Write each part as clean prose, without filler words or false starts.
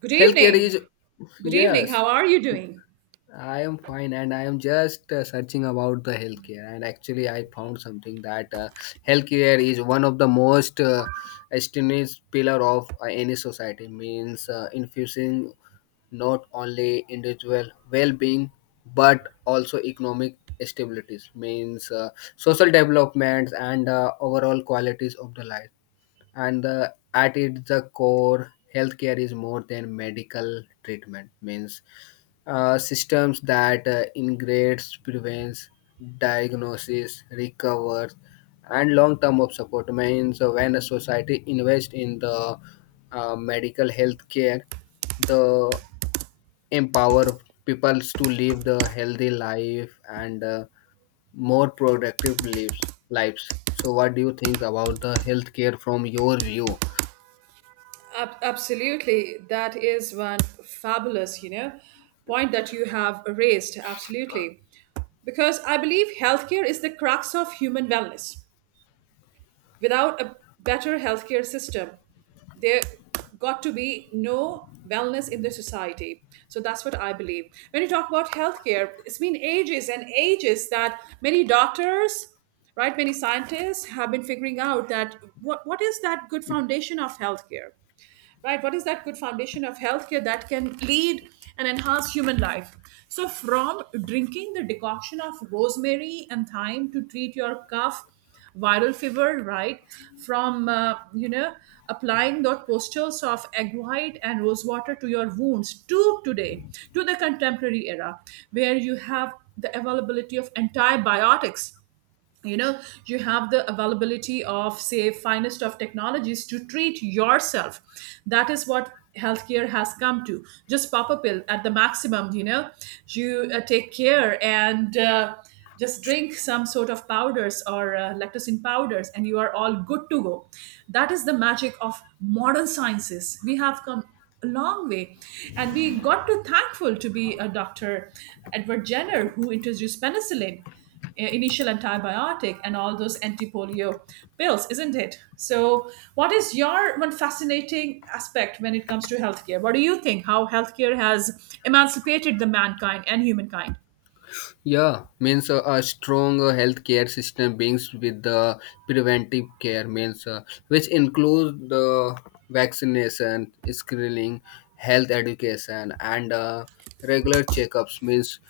Good Healthcare evening. is Good evening. Yes, How are you doing? I am fine, and I am just searching about the healthcare, and actually I found something that healthcare is one of the most esteemed pillar of any society. Means infusing not only individual well-being but also economic stabilities, means social developments and overall qualities of the life. And at its the core, healthcare is more than medical treatment, means systems that integrates, prevents, diagnosis, recovers, and long term of support. Means when a society invests in the medical healthcare, the empower people to live the healthy life and more productive lives. So what do you think about the healthcare from your view? Absolutely. That is one fabulous, you know, point that you have raised. Absolutely. Because I believe healthcare is the crux of human wellness. Without a better healthcare system, there got to be no wellness in the society. So that's what I believe. When you talk about healthcare, it's been ages and ages that many doctors, right, many scientists have been figuring out that what is that good foundation of healthcare? Right? What is that good foundation of healthcare that can lead and enhance human life? So, from drinking the decoction of rosemary and thyme to treat your cough, viral fever, right? From, you know, applying the postures of egg white and rose water to your wounds to today, to the contemporary era, where you have the availability of antibiotics. You know, you have the availability of say finest of technologies to treat yourself. That is what healthcare has come to. Just pop a pill at the maximum, you know, you take care, and just drink some sort of powders or lactosin powders, and you are all good to go. That is the magic of modern sciences. We have come a long way, and we got to thankful to be a doctor Edward Jenner, who introduced penicillin, initial antibiotic, and all those anti-polio pills, isn't it? So, what is your one fascinating aspect when it comes to healthcare? What do you think? How healthcare has emancipated the mankind and humankind? Yeah, means a strong healthcare system brings with the preventive care, means which includes the vaccination, screening, health education, and regular checkups. Means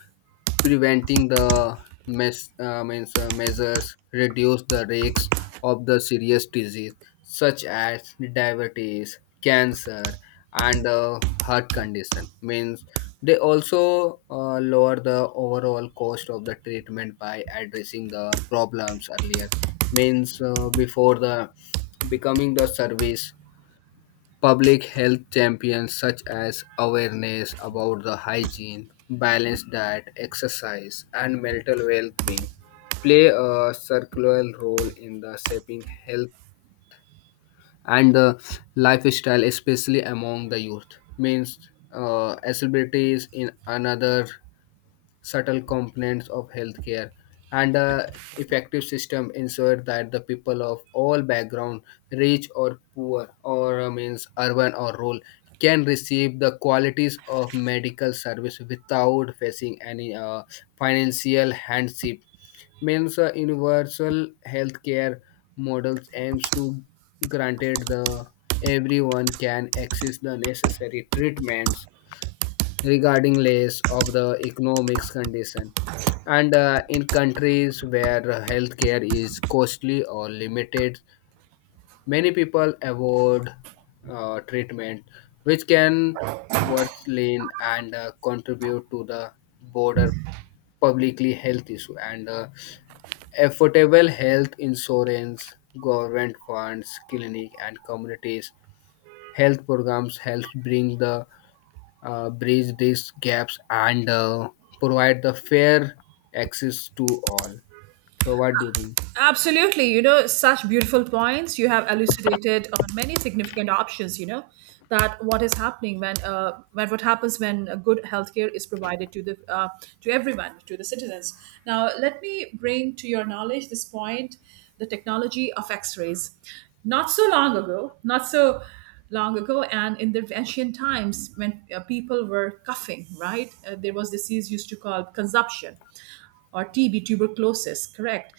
preventing the mes- means measures reduce the risks of the serious disease such as diabetes, cancer, and heart condition. Means they also lower the overall cost of the treatment by addressing the problems earlier, means before the becoming the service. Public health champions such as awareness about the hygiene, balanced diet, exercise, and mental well-being play a circular role in the shaping health and the lifestyle, especially among the youth. Means accessibility is in another subtle components of healthcare, and a effective system ensure that the people of all background, rich or poor, or means urban or rural, can receive the qualities of medical service without facing any financial hardship. Means a universal healthcare models aims to granted the everyone can access the necessary treatments regarding less of the economics condition. And in countries where healthcare is costly or limited, many people avoid treatment, which can worsen and contribute to the broader publicly health issue. And affordable health insurance, government funds clinic, and communities health programs help bring the bridge these gaps and provide the fair access to all. So, what do you think? Absolutely, you know, such beautiful points. You have elucidated on many significant options, you know, that what is happening when what happens when a good healthcare is provided to the to everyone, to the citizens. Now, let me bring to your knowledge this point: the technology of X-rays. Not so long ago, not so long ago, and in the ancient times when people were coughing, right? There was disease used to call consumption or TB, tuberculosis, correct.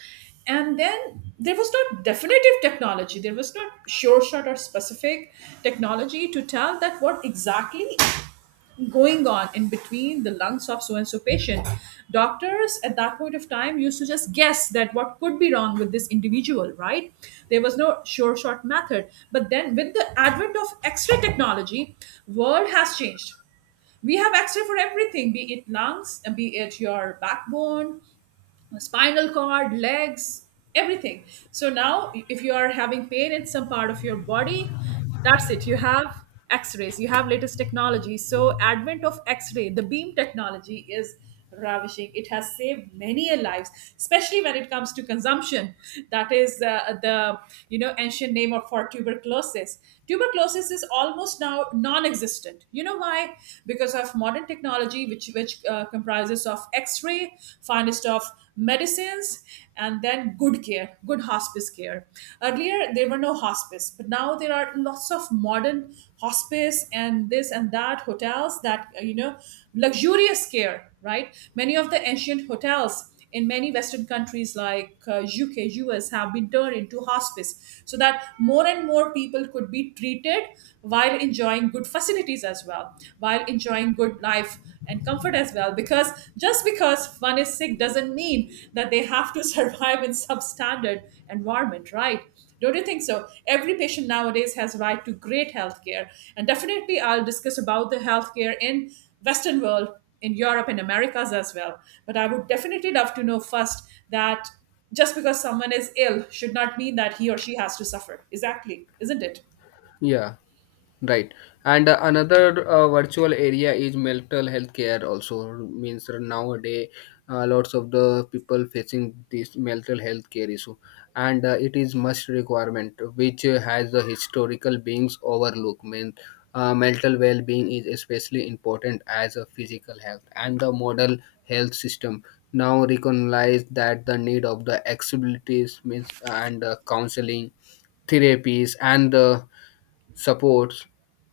And then there was not definitive technology. There was not sure shot or specific technology to tell that what exactly going on in between the lungs of so and so patient. Doctors at that point of time used to just guess that what could be wrong with this individual, right? There was no sure shot method. But then with the advent of X-ray technology, world has changed. We have x-ray for everything, be it lungs, be it your backbone, spinal cord, legs, everything. So now, if you are having pain in some part of your body, that's it. You have X-rays. You have latest technology. So advent of X-ray, the beam technology is ravishing. It has saved many a lives, especially when it comes to consumption. That is the, you know, ancient name of for tuberculosis. Tuberculosis is almost now non-existent. You know why? Because of modern technology, which comprises of X-ray, finest of medicines, and then good care, good hospice care. Earlier there were no hospice, but now there are lots of modern hospice and this and that hotels that, you know, luxurious care, right? Many of the ancient hotels in many western countries like UK, US have been turned into hospice so that more and more people could be treated while enjoying good facilities as well, while enjoying good life and comfort as well. Because just because one is sick doesn't mean that they have to survive in substandard environment, right? Don't you think so? Every patient nowadays has right to great healthcare, and definitely I'll discuss about the healthcare in western world, in Europe and Americas as well. But I would definitely love to know first that just because someone is ill should not mean that he or she has to suffer. Exactly, isn't it? Yeah, right. And another virtual area is mental health care. Also means nowadays, lots of the people facing this mental health care issue, and it is must requirement which has the historical beings overlook. Means mental well-being is especially important as a physical health, and the model health system now recognize that the need of the accessibilities, means, and counseling therapies and the supports.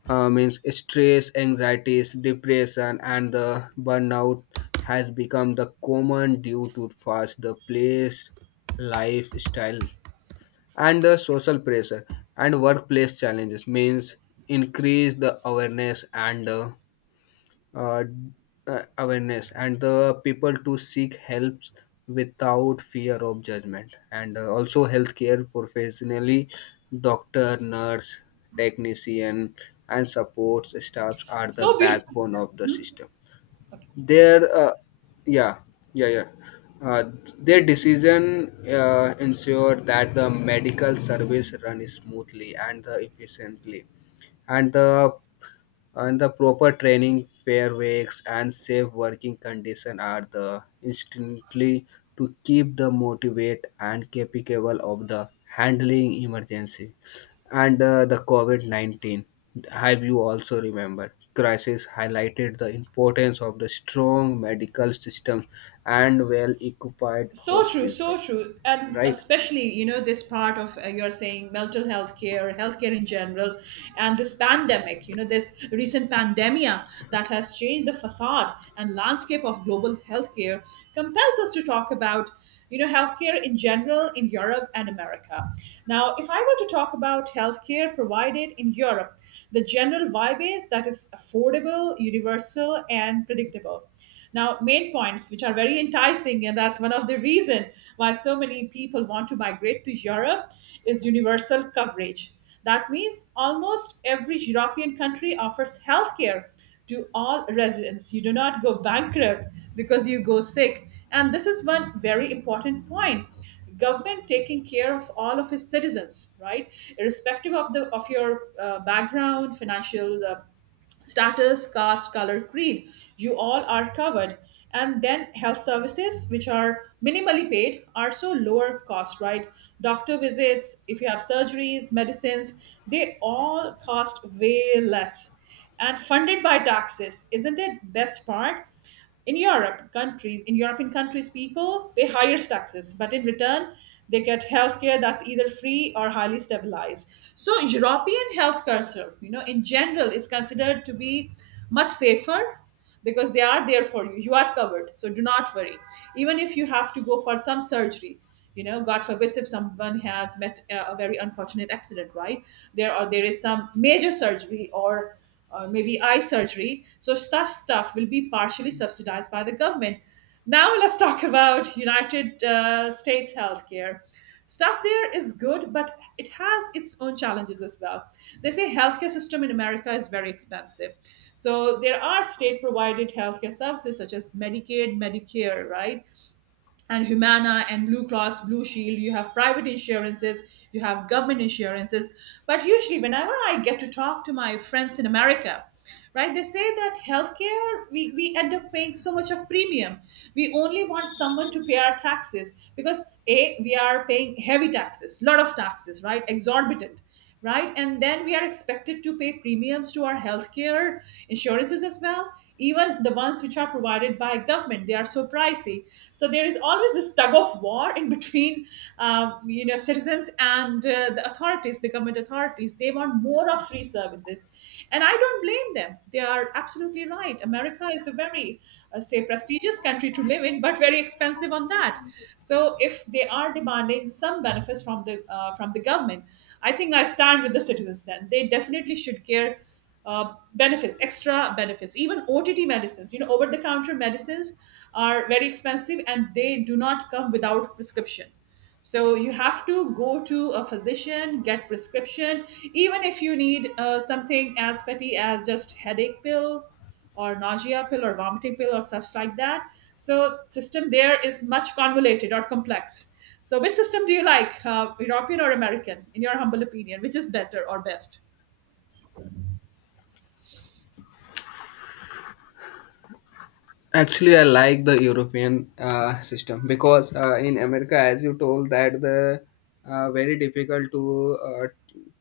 Means stress, anxieties, depression, and the burnout has become the common due to fast the place, lifestyle, and the social pressure and workplace challenges, means increase the awareness and uh, awareness and the people to seek help without fear of judgment. And also, healthcare professionally, doctor, nurse, technician, and support staffs are the So beautifully backbone said. of the Mhm. system. Their Yeah, yeah, yeah, uh, their decision ensure that the medical service run smoothly and efficiently. And the and the proper training, fair wakes, and safe working condition are the instantly to keep the motivate and capable of the handling emergency and the COVID-19. Have you also remembered? Crisis highlighted the importance of the strong medical system and well-equipped hospital, So true, and right? especially you know this part of, you're saying mental health care, healthcare in general, and this pandemic. You know this recent pandemia that has changed the facade and landscape of global healthcare, compels us to talk about, you know, healthcare in general in Europe and America. Now, if I were to talk about healthcare provided in Europe, the general vibe is that it's affordable, universal, and predictable. Now, main points which are very enticing, and that's one of the reason why so many people want to migrate to Europe is universal coverage. That means almost every European country offers healthcare to all residents. You do not go bankrupt because you go sick. And this is one very important point. Government taking care of all of its citizens, right? Irrespective of the of your background, financial status, caste, color, creed. You all are covered. And then health services, which are minimally paid, are so lower cost, right? Doctor visits, if you have surgeries, medicines, they all cost way less and funded by taxes. Isn't it best part? In Europe countries, in European countries, people pay higher taxes, but in return, they get healthcare that's either free or highly stabilized. So European health culture, you know, in general, is considered to be much safer because they are there for you. You are covered, so do not worry. Even if you have to go for some surgery, you know, God forbids if someone has met a very unfortunate accident, right? There or there is some major surgery or maybe eye surgery. So such stuff will be partially subsidized by the government. Now let's talk about United States healthcare. Stuff there is good, but it has its own challenges as well. They say healthcare system in America is very expensive. So there are state provided healthcare services such as Medicaid, Medicare, right? And Humana and Blue Cross, Blue Shield. You have private insurances, you have government insurances. But usually, whenever I get to talk to my friends in America, right, they say that healthcare, we end up paying so much of premium. We only want someone to pay our taxes because A, we are paying heavy taxes, lot of taxes, right, exorbitant, right? And then we are expected to pay premiums to our healthcare insurances as well, even the ones which are provided by government. They are so pricey. So there is always this tug of war in between, you know, citizens and the authorities, the government authorities. They want more of free services, and I don't blame them. They are absolutely right. America is a very, say, prestigious country to live in, but very expensive on that. So if they are demanding some benefits from the government, I think I stand with the citizens. Then they definitely should care. Benefits, extra benefits, even OTT medicines. You know, over the counter medicines are very expensive and they do not come without prescription. So you have to go to a physician, get prescription, even if you need something as petty as just headache pill or nausea pill or vomiting pill or stuff like that. So system there is much convoluted or complex. So which system do you like, European or American, in your humble opinion, which is better or best? Actually, I like the European system, because in America, as you told, that the very difficult to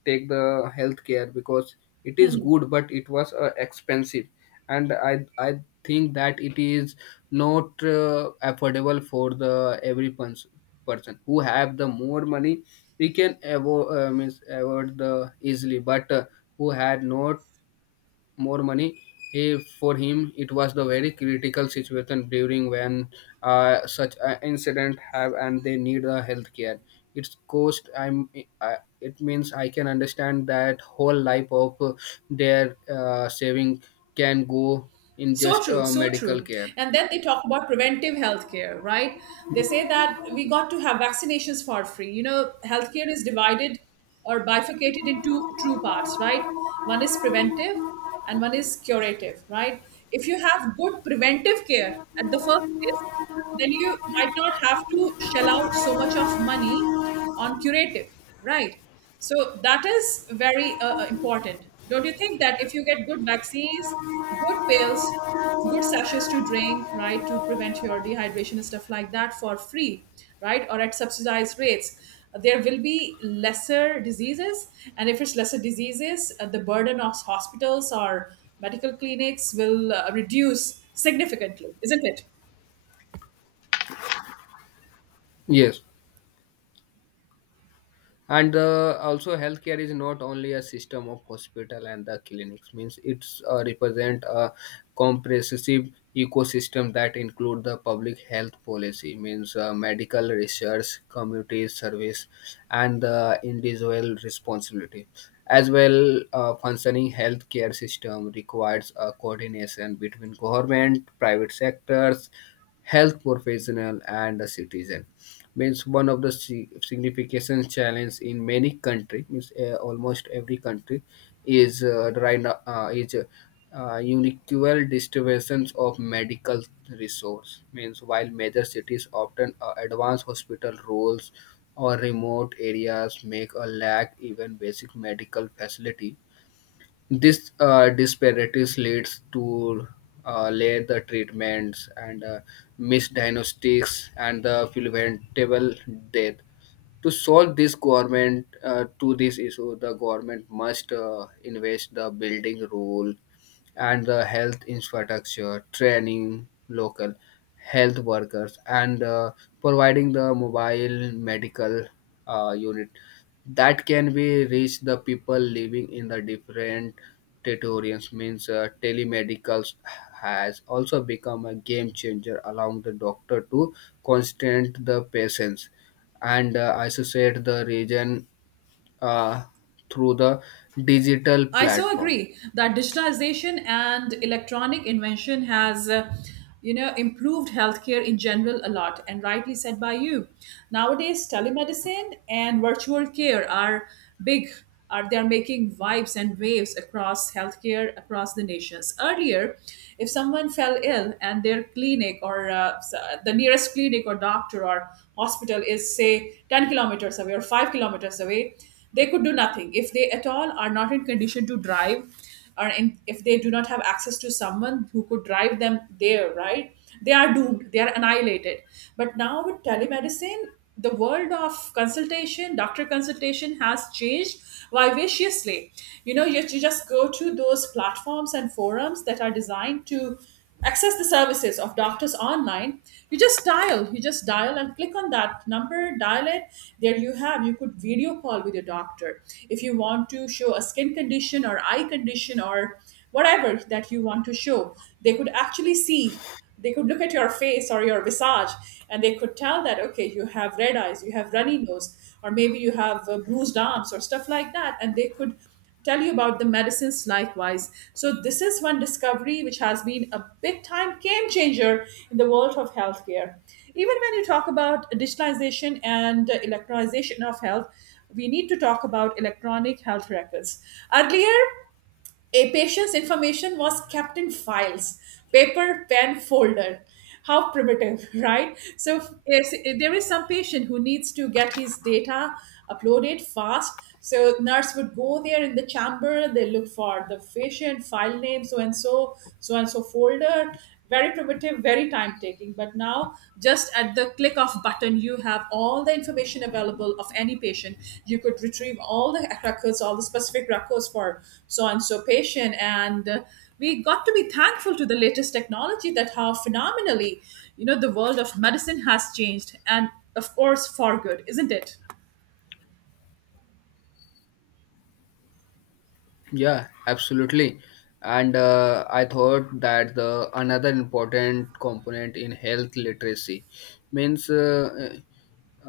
take the healthcare, because it is good, but it was expensive, and I think that it is not affordable for the every person who have the more money. We can avo- means avoid the easily, but who had not more money. For him, it was the very critical situation during when such an incident have and they need the health care. It's cost. I'm. I, it means I can understand that whole life of their saving can go in So just true, so medical true. care. And then they talk about preventive healthcare, right? They say that we got to have vaccinations for free. You know, healthcare is divided or bifurcated into two parts, right? One is preventive and one is curative, right? If you have good preventive care at the first place, then you might not have to shell out so much of money on curative, right? So that is very important. Don't you think that if you get good vaccines, good pills, good sachets to drink, right, to prevent your dehydration and stuff like that for free, right, or at subsidized rates, there will be lesser diseases. And if it's lesser diseases, the burden of hospitals or medical clinics will reduce significantly, isn't it? Yes. And also, healthcare is not only a system of hospital and the clinics, means it's represent a comprehensive ecosystem that include the public health policy, means medical research, community service, and the individual responsibility as well. Functioning healthcare system requires a coordination between government, private sectors, health professional, and the citizen. Means one of the significant challenge in many country, means almost every country is right now, is unequal distributions of medical resource. Means while major cities often advance hospital roles, or remote areas make a lack even basic medical facility. This disparities leads to later treatments and misdiagnostics and the preventable death. To solve this government to this issue, the government must invest the building rule and the health infrastructure, training local health workers, and providing the mobile medical unit that can be reach the people living in the different territories. Means telemedicals has also become a game changer, allowing the doctor to constant the patients and associate the region uh, through the digital I so platform. agree that digitization and electronic invention has, you know, improved healthcare in general a lot, and rightly said by you. Nowadays, telemedicine and virtual care are big. Are they are making vibes and waves across healthcare across the nations. Earlier, if someone fell ill and their clinic or the nearest clinic or doctor or hospital is say 10 kilometers away or 5 kilometers away, they could do nothing if they at all are not in condition to drive, or in, if they do not have access to someone who could drive them there, right? They are doomed, they are annihilated. But now with telemedicine, the world of consultation, doctor consultation, has changed vivaciously. You know, you just go to those platforms and forums that are designed to access the services of doctors online. You just dial and click on that number, dial it. There you have, you could video call with your doctor. If you want to show a skin condition or eye condition or whatever that you want to show, they could actually see. They could look at your face or your visage, and they could tell that, okay, you have red eyes, you have runny nose, or maybe you have bruised arms or stuff like that, and they could tell you about the medicines likewise. So this is one discovery which has been a big time game changer in the world of healthcare. Even when you talk about digitalization and electronization of health, we need to talk about electronic health records. Earlier, a patient's information was kept in files, paper, pen, folder. How primitive, right? So if there is some patient who needs to get his data uploaded fast. So nurse would go there in the chamber. They look for the patient file name, so and so folder. Very primitive, very time taking, but now just at the click of button you have all the information available of any patient. You could retrieve all the records, all the specific records for so and so patient, and we got to be thankful to the latest technology, that how phenomenally, you know, the world of medicine has changed, and of course for good, isn't it? Yeah, absolutely. And I thought that the another important component in health literacy, means uh, uh,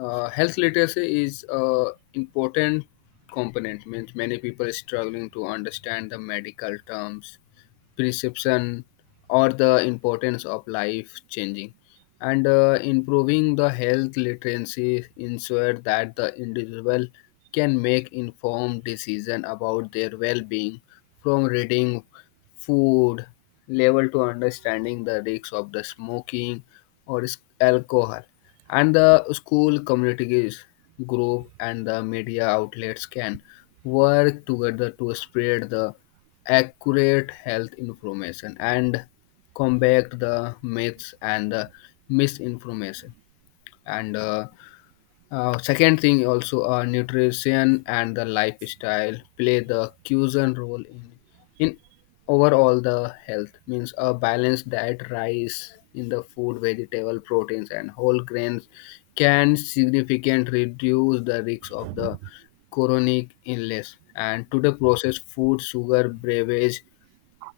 uh, health literacy is a important component. Means many people are struggling to understand the medical terms, prescription, or the importance of life changing. And improving the health literacy ensure that the individual can make informed decision about their well-being, from reading food label to understanding the risks of the smoking or alcohol. And the school, communities group, and the media outlets can work together to spread the accurate health information and combat the myths and the misinformation. And second thing, also nutrition and the lifestyle play the crucial role in overall the health. Means a balanced diet rice in the food, vegetable, proteins, and whole grains can significantly reduce the risk of the chronic illness. And to the processed food, sugar beverage,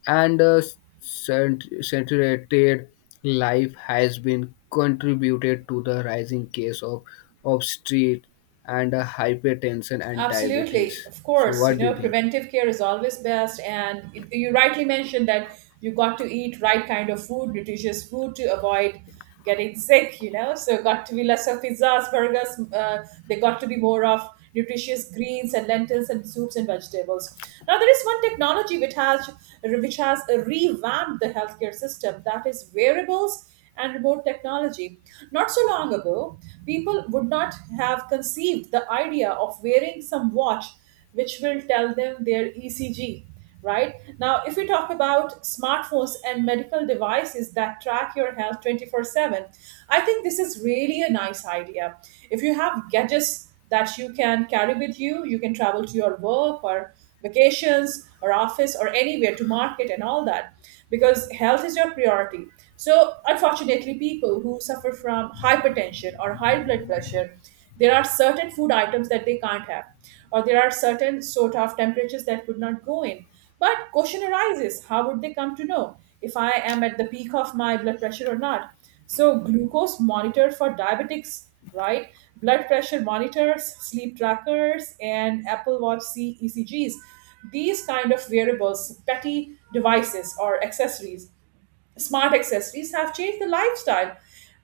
and saturated life has been contributed to the rising case of obesity and hypertension and Absolutely, diabetes. of So course. You what do you know, think? preventive care is always best, and you rightly mentioned that you got to eat right kind of food, nutritious food, to avoid getting sick. You know, so got to be less of pizzas, burgers. They got to be more of nutritious greens and lentils and soups and vegetables. Now there is one technology which has, revamped the healthcare system, that is wearables and remote technology. Not so long ago, people would not have conceived the idea of wearing some watch which will tell them their ECG. Right now, if we talk about smartphones and medical devices that track your health 24/7, I think this is really a nice idea. If you have gadgets that you can carry with you, you can travel to your work or vacations or office or anywhere, to market and all that, because health is your priority. So, unfortunately, people who suffer from hypertension or high blood pressure, there are certain food items that they can't have, or there are certain sort of temperatures that could not go in. But question arises, how would they come to know if I am at the peak of my blood pressure or not? So, glucose monitor for diabetics, right? Blood pressure monitors, sleep trackers, and Apple Watch CEC Gs, these kind of wearables, petty devices or accessories, smart accessories, have changed the lifestyle.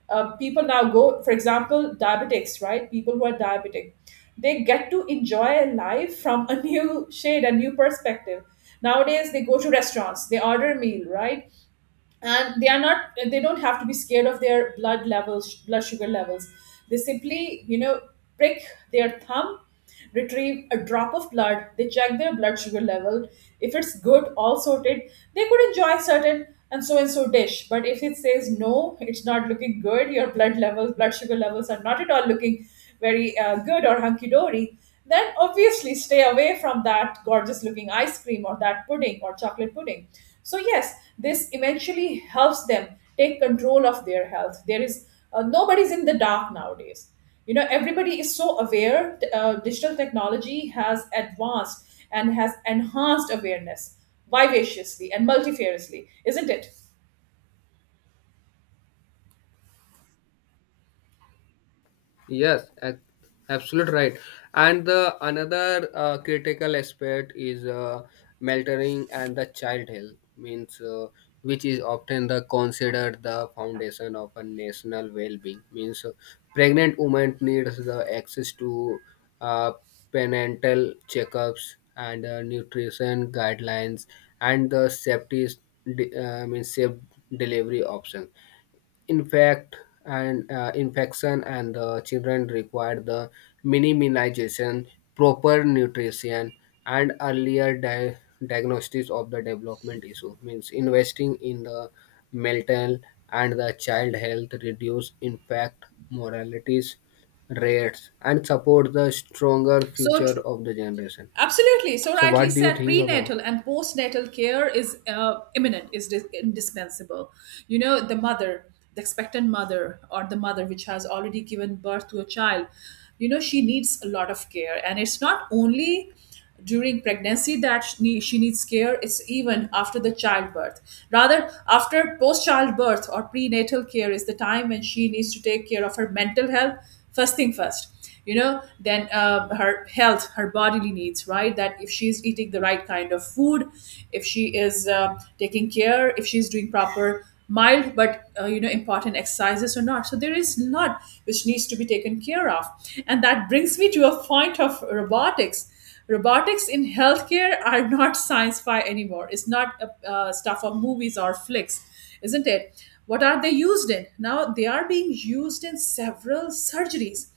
People now go, for example, diabetics, right? People who are diabetic, they get to enjoy life from a new shade, a new perspective. Nowadays, they go to restaurants, they order a meal, right? And they are not, they don't have to be scared of their blood levels, blood sugar levels. They simply, you know, prick their thumb, retrieve a drop of blood, they check their blood sugar level. If it's good, all sorted, they could enjoy certain and so dish. But if it says no, it's not looking good, your blood levels, blood sugar levels are not at all looking very good or hunky dory, then obviously stay away from that gorgeous looking ice cream or that pudding or chocolate pudding. So, yes, this eventually helps them take control of their health. There is nobody's in the dark nowadays. You know, everybody is so aware. Digital technology has advanced and has enhanced awareness vivaciously and multifariously, isn't it? Yes, absolute right. And the another critical aspect is mentoring and the child health, means which is often the considered the foundation of a national well-being. Means pregnant women needs the access to uh, prenatal checkups and nutrition guidelines and the safety d- means safe delivery options. infect Infection and the children require the minimization, proper nutrition, and earlier diagnosis of the development issue. Means investing in the mental and the child health reduce infect mortalities rates and support the stronger So future true. of the generation. Absolutely. So So rightly what do you said, think about? prenatal and postnatal care is imminent, is indispensable. You know, the mother, the expectant mother, or the mother which has already given birth to a child, you know, she needs a lot of care. And it's not only during pregnancy that she needs care, it's even after the childbirth. Rather, after post childbirth or prenatal care is the time when she needs to take care of her mental health, first thing first, you know. Then her health, her bodily needs, right, that if she's eating the right kind of food, if she is taking care, if she's doing proper mild but, you know, important exercises or not. So there is a lot which needs to be taken care of. And that brings me to a point of robotics. Robotics in healthcare are not science fi anymore. It's not stuff of movies or flicks, isn't it? What are they used in? Now they are being used in several surgeries.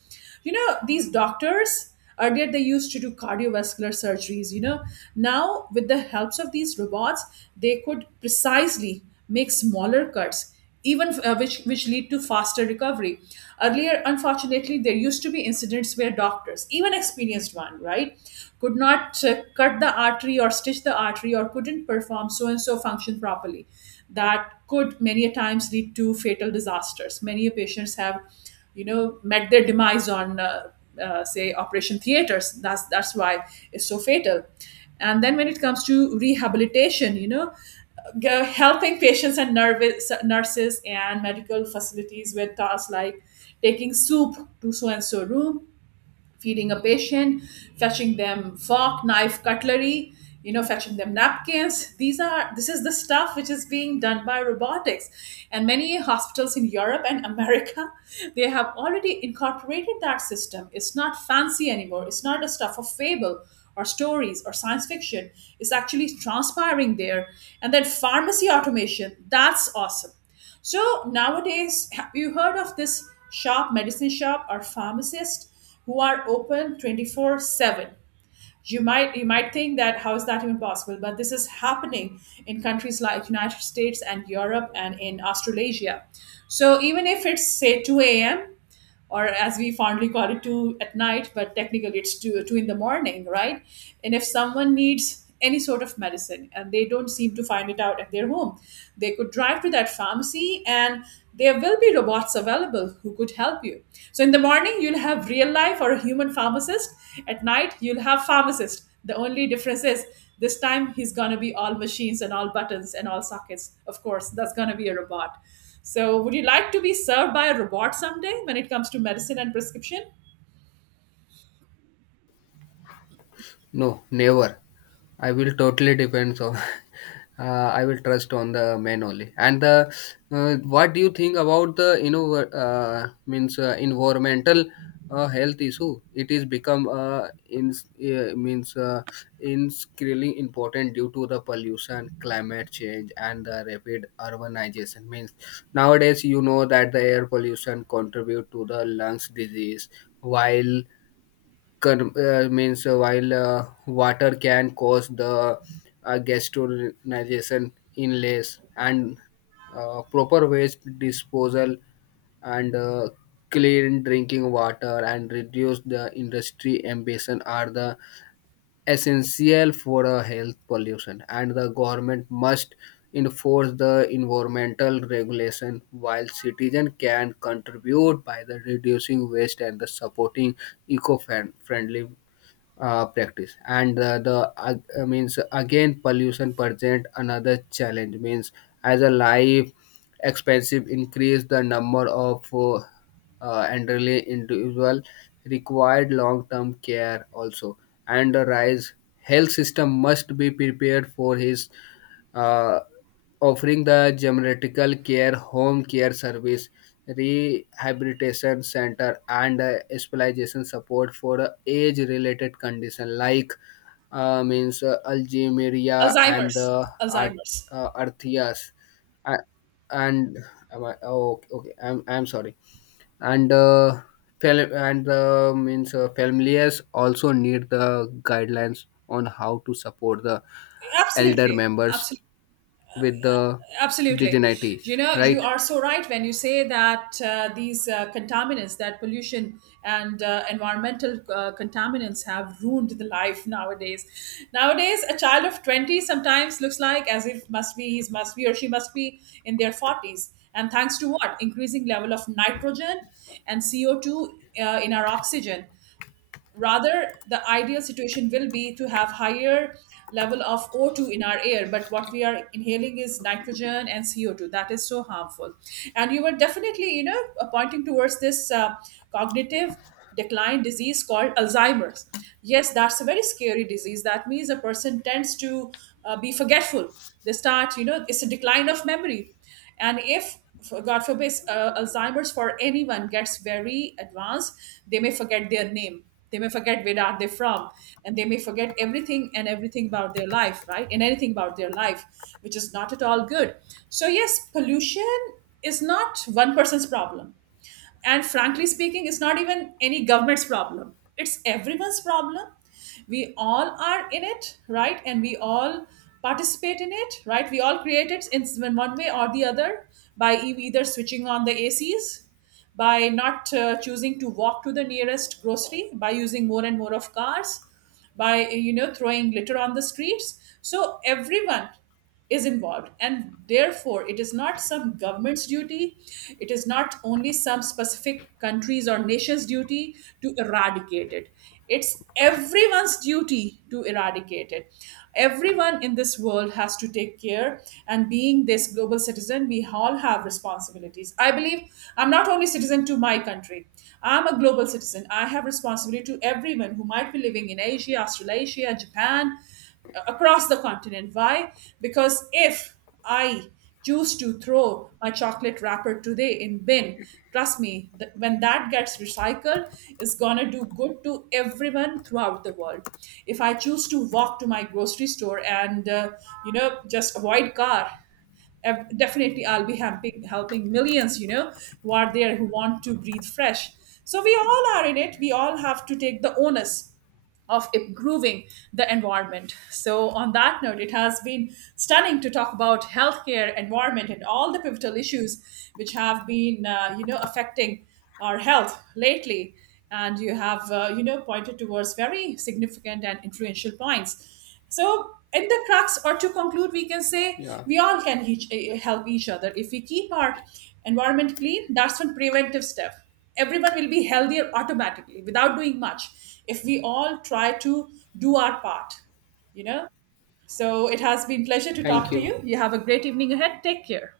You know, these doctors, earlier they used to do cardiovascular surgeries, you know, now with the helps of these robots, they could precisely make smaller cuts even, which lead to faster recovery. Earlier, unfortunately, there used to be incidents where doctors, even experienced one, right, could not cut the artery or stitch the artery or couldn't perform so and so function properly. That could many a times lead to fatal disasters. Many a patients have, you know, met their demise on, say, operation theaters. That's why it's so fatal. And then when it comes to rehabilitation, you know, helping patients and nervous, nurses and medical facilities with tasks like taking soup to so and so room, feeding a patient, fetching them fork, knife, cutlery, you know, fetching them napkins. These are This is the stuff which is being done by robotics. And many hospitals in Europe and America, they have already incorporated that system. It's not fancy anymore. It's not a stuff of fable or stories or science fiction. It's actually transpiring there. And then pharmacy automation, that's awesome. So nowadays, have you heard of this shop, medicine shop, or pharmacist who are open 24/7? You might think that how is that even possible? But this is happening in countries like United States and Europe and in Australasia. So even if it's say 2 a.m, or as we fondly call it, two at night, but technically it's two in the morning, right? And if someone needs any sort of medicine and they don't seem to find it out at their home, they could drive to that pharmacy, and there will be robots available who could help you. So in the morning, you'll have real life or a human pharmacist. At night, you'll have pharmacist. The only difference is this time he's going to be all machines and all buttons and all sockets. Of course, that's going to be a robot. So, would you like to be served by a robot someday when it comes to medicine and prescription? No, never. I will totally depends on. I will trust on the man only. And the what do you think about the you know means environmental health issue? It is become in means increasingly important due to the pollution, climate change, and the rapid urbanization. Means nowadays you know that the air pollution contribute to the lungs disease, while Con- means while water can cause the gastronization inlays. And proper waste disposal and clean drinking water and reduce the industry ambition are the essential for health pollution. And the government must enforce the environmental regulation, while citizen can contribute by the reducing waste and the supporting eco-friendly practice. And the ag- means again, pollution present another challenge. Means as a life expensive, increase the number of elderly individual required long-term care also. And the rise health system must be prepared for his uh, offering the geriatrical care, home care service, rehabilitation center, and specialization support for age-related condition like means Algeria and Alzheimer's. the art, Alzheimer's. Arthias. A- and oh, okay, okay, I'm sorry. And fel- and means families also need the guidelines on how to support the elder Absolutely. members Absolutely. with the Absolutely, digenities, you know, you right? are so right when you say that these contaminants, that pollution and environmental contaminants have ruined the life nowadays. Nowadays a child of 20 sometimes looks like as if, must be he's, must be, or she must be in their 40s, and thanks to what? Increasing level of nitrogen and CO2 in our oxygen. Rather, the ideal situation will be to have higher level of O2 in our air, but what we are inhaling is nitrogen and CO2, that is so harmful. And you were definitely, you know, pointing towards this cognitive decline disease called Alzheimer's. Yes, that's a very scary disease. That means a person tends to be forgetful. They start, you know, it's a decline of memory. And if, god forbid, Alzheimer's for anyone gets very advanced, they may forget their name, they may forget where are they from, and they may forget everything and everything about their life, right, and anything about their life, which is not at all good. So yes, pollution is not one person's problem, and frankly speaking, it's not even any government's problem, it's everyone's problem. We all are in it, right, and we all participate in it, right. We all create it in one way or the other, by either switching on the acs, by not choosing to walk to the nearest grocery, by using more and more of cars, by, you know, throwing litter on the streets. So everyone is involved, and therefore it is not some government's duty, it is not only some specific countries or nations duty to eradicate it, it's everyone's duty to eradicate it. Everyone in this world has to take care, and being this global citizen, we all have responsibilities. I believe I'm not only citizen to my country, I'm a global citizen. I have responsibility to everyone who might be living in Asia, Australasia, Japan, across the continent. Why? Because if I choose to throw my chocolate wrapper today in bin, trust me, when that gets recycled, it's gonna do good to everyone throughout the world. If I choose to walk to my grocery store and you know just avoid car, definitely I'll be helping millions, you know, who are there who want to breathe fresh. So we all are in it. We all have to take the onus of improving the environment. So, on that note, it has been stunning to talk about healthcare, environment, and all the pivotal issues which have been, you know, affecting our health lately. And you have, you know, pointed towards very significant and influential points. So, in the crux, or to conclude, we can say Yeah. we all can help each other if we keep our environment clean. That's one preventive step. Everyone will be healthier automatically without doing much if we all try to do our part, you know. So it has been pleasure to talk Thank to you. you. You have a great evening ahead. Take care.